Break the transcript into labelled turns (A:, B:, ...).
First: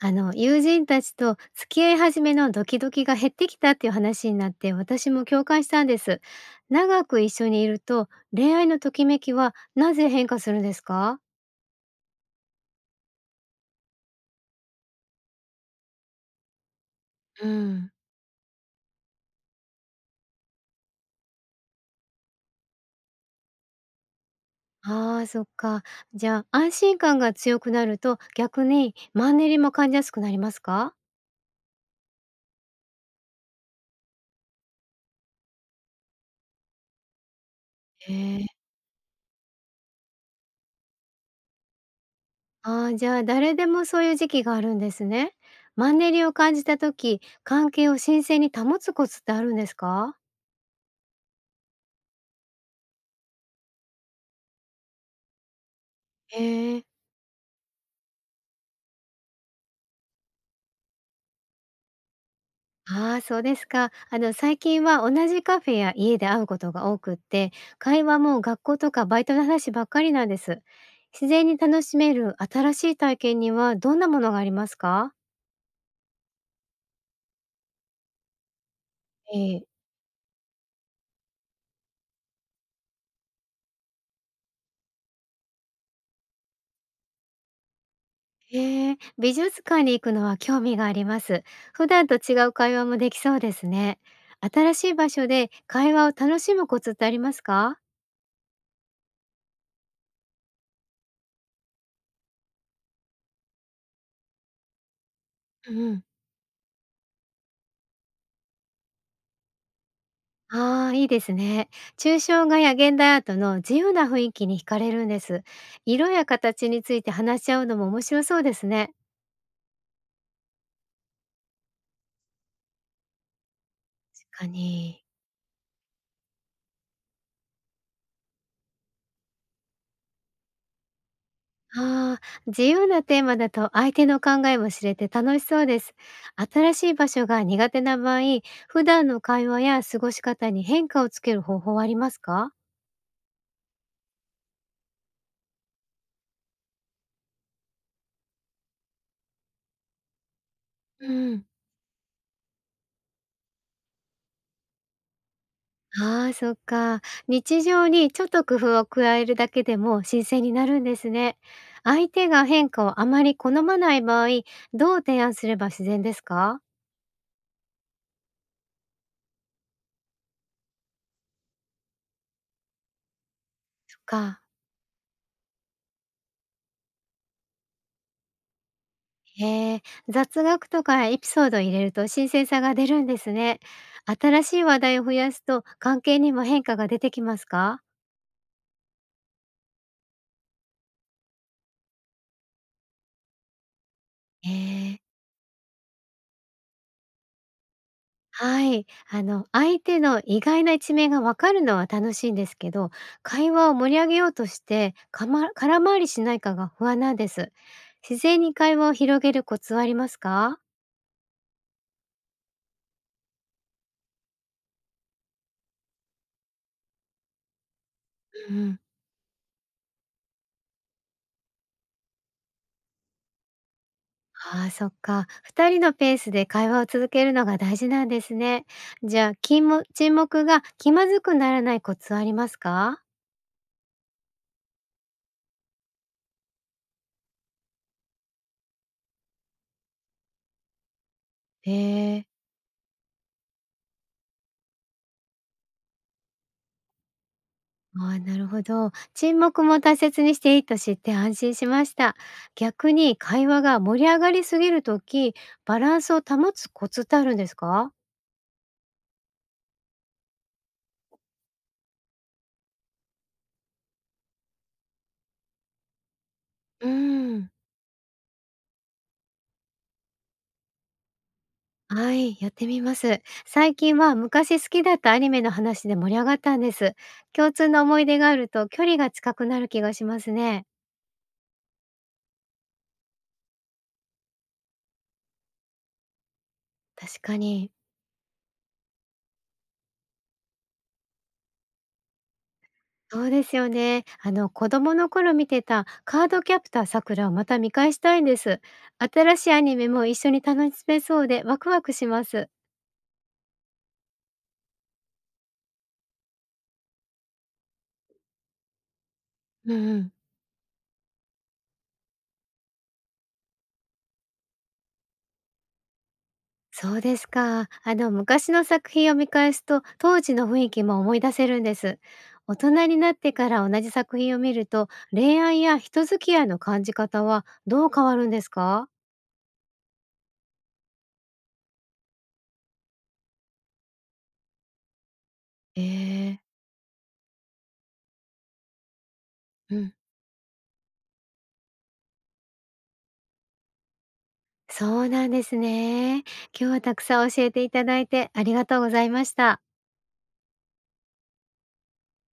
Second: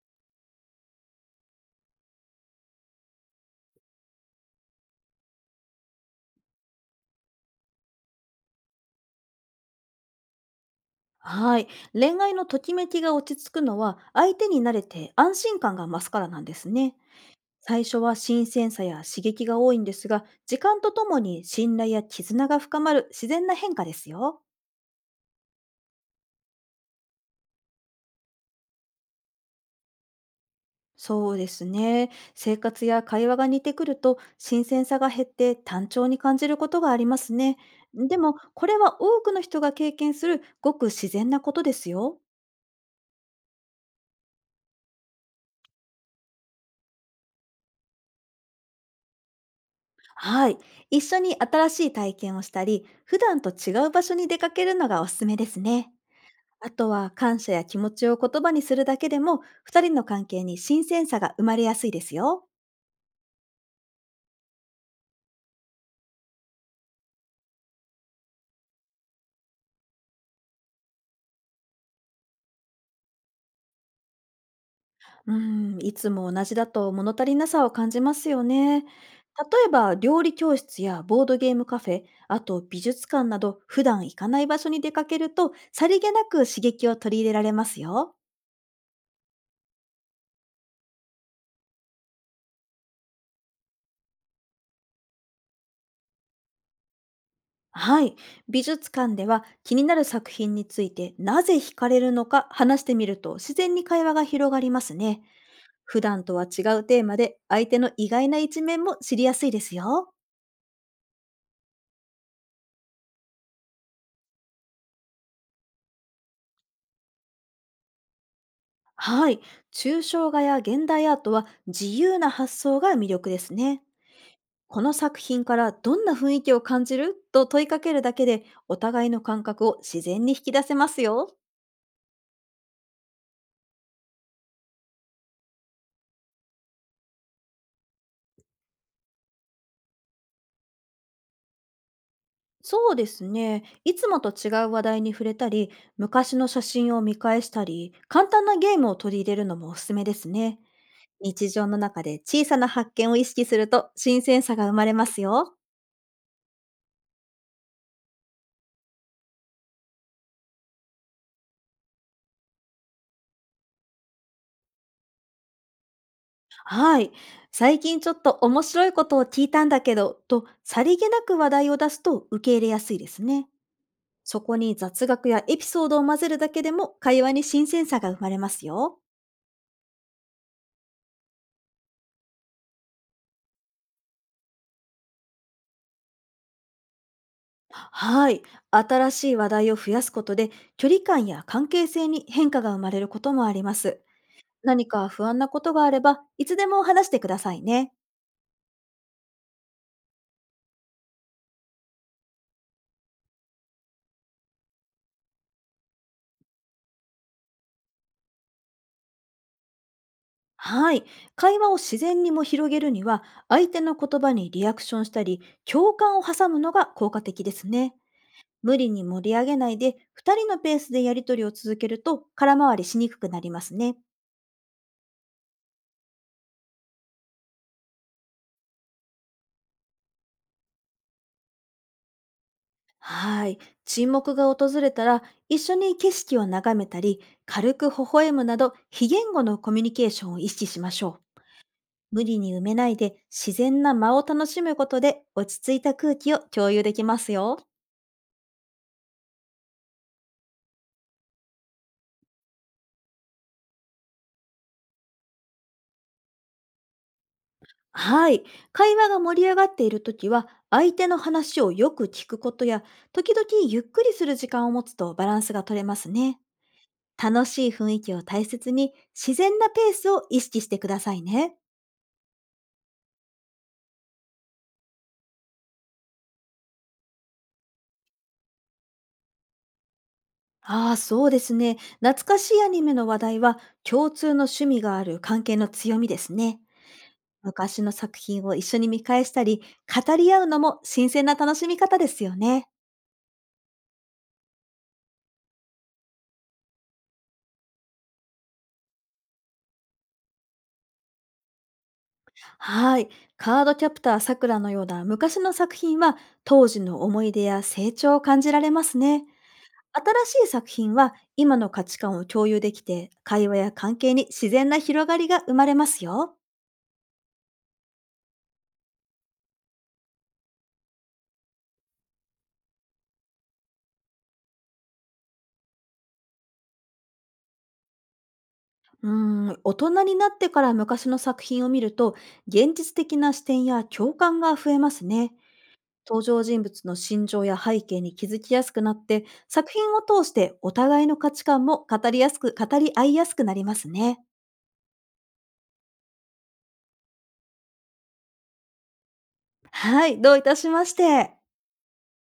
A: 友人たちと付き合い始めのドキドキが減ってきたっていう話になって、私も共感したんです。長く一緒にいると、恋愛のときめきはなぜ変化するんですか？
B: はい。恋愛のときめきが落ち着くのは、相手に慣れて安心感が増すからなんですね。
A: う
B: 最
A: ん。
B: 初は新鮮さや刺激が多いんですが、時間とともに信頼や絆が深まる自然な変化ですよ。
A: ああー、そっか。じゃあ、安心感が強くなると、逆にマンネリも感じやすくなりますか？
B: そうですね。生活や会話が似てくると、新鮮さが減って単調に感じることがありますね。
A: へ
B: でも、
A: え。
B: これは多くの人が経験するごく自然なことですよ。
A: ああー、じゃあ、誰でもそういう時期があるんですね。マンネリを感じたとき、関係を新鮮に保つコツってあるんですか？
B: はい。一緒に新しい体験をしたり、普段と違う場所に出かけるのがおすすめですね。
A: へ
B: あ
A: え。
B: とは感謝や気持ちを言葉にするだけでも、二人の関係に新鮮さが生まれやすいですよ。
A: ああ、そうですか。最近は同じカフェや家で会うことが多くって、会話も学校とかバイトの話ばっかりなんです。自然に楽しめる新しい体験にはどんなものがありますか？
B: うん、いつも同じだと物足りなさを感じますよね。例
A: え
B: え
A: え。
B: ば料理教室やボードゲームカフェ、あと美術館など普段行かない場所に出かけると、さりげなく刺激を取り入れられますよ。
A: ええ、美術館に行くのは興味があります。普段と違う会話もできそうですね。新しい場所で会話を楽しむコツってありますか？
B: はい。美術館では気になる作品について、なぜ惹かれるのか話してみると、自然に会話が広がりますね。
A: う
B: 普
A: ん。
B: 段とは違うテーマで、相手の意外な一面も知りやすいですよ。
A: ああ、いいですね。抽象画や現代アートの自由な雰囲気に惹かれるんです。色や形について話し合うのも面白そうですね。
B: はい。抽象画や現代アートは自由な発想が魅力ですね。
A: 確か
B: この
A: に。
B: 作品からどんな雰囲気を感じると問いかけるだけで、お互いの感覚を自然に引き出せますよ。
A: ああ、自由なテーマだと相手の考えも知れて楽しそうです。新しい場所が苦手な場合、普段の会話や過ごし方に変化をつける方法はありますか？
B: そうですね。いつもと違う話題に触れたり、昔の写真を見返したり、簡単なゲームを取り入れるのもおすすめですね。
A: うん。
B: 日常の中で小さな発見を意識すると、新鮮さが生まれますよ。
A: ああ、そっか。日常にちょっと工夫を加えるだけでも新鮮になるんですね。相手が変化をあまり好まない場合、どう提案すれば自然ですか？
B: はい。最近ちょっと面白いことを聞いたんだけど、とさりげなく話題を出すと受け入れやすいですね。
A: そっ
B: そ
A: か。
B: こに雑学やエピソードを混ぜるだけでも、会話に新鮮さが生まれますよ。
A: へえ、雑学とかエピソードを入れると新鮮さが出るんですね。新しい話題を増やすと関係にも変化が出てきますか？
B: はい。新しい話題を増やすことで、距離感や関係性に変化が生まれることもあります。
A: へ
B: 何
A: え。
B: か不安なことがあれば、いつでも話してくださいね。
A: はい。相手の意外な一面がわかるのは楽しいんですけど、会話を盛り上げようとして、空回りしないかが不安なんです。自然に会話を広げるコツはありますか？
B: はい。会話を自然にも広げるには、相手の言葉にリアクションしたり、共感を挟むのが効果的ですね。
A: う
B: 無
A: ん。
B: 理に盛り上げないで、2人のペースでやり取りを続けると、空回りしにくくなりますね。
A: ああ、そっか。2人のペースで会話を続けるのが大事なんですね。じゃあ、沈黙が気まずくならないコツはありますか？
B: はい。沈黙が訪れたら、一緒に景色を眺めたり、軽く微笑むなど、非言語のコミュニケーションを意識しましょう。
A: へ
B: 無
A: え。
B: 理に埋めないで、自然な間を楽しむことで、落ち着いた空気を共有できますよ。
A: ああ、なるほど。沈黙も大切にしていいと知って安心しました。逆に会話が盛り上がりすぎるとき、バランスを保つコツってあるんですか？
B: はい。会話が盛り上がっているときは、相手の話をよく聞くことや、時々ゆっくりする時間を持つと、バランスが取れますね。
A: うー
B: 楽
A: ん。
B: しい雰囲気を大切に、自然なペースを意識してくださいね。
A: はい、やってみます。最近は昔好きだったアニメの話で盛り上がったんです。共通の思い出があると距離が近くなる気がしますね。
B: ああ、そうですね。懐かしいアニメの話題は、共通の趣味がある関係の強みですね。
A: 確かに。
B: 昔の作品を一緒に見返したり、語り合うのも新鮮な楽しみ方ですよね。
A: そうですよね。子供の頃見てたカードキャプターさくらをまた見返したいんです。新しいアニメも一緒に楽しめそうでワクワクします。
B: はい。カードキャプターさくらのような昔の作品は、当時の思い出や成長を感じられますね。
A: うんうん。
B: 新しい作品は今の価値観を共有できて、会話や関係に自然な広がりが生まれますよ。
A: そうですか。昔の作品を見返すと当時の雰囲気も思い出せるんです。大人になってから同じ作品を見ると恋愛や人付き合いの感じ方はどう変わるんですか？
B: うー大人になってから昔の作品を見ると、現実的な視点や共感が増えますね。登
A: ええ。
B: 場人物の心情や背景に気づきやすくなって、作
A: う
B: 品
A: ん。
B: を通してお互いの価値観も語りやすく、語り合いやすくなりますね。
A: そうなんですね。今日はたくさん教えていただいてありがとうございました。
B: はい、どういたしまして。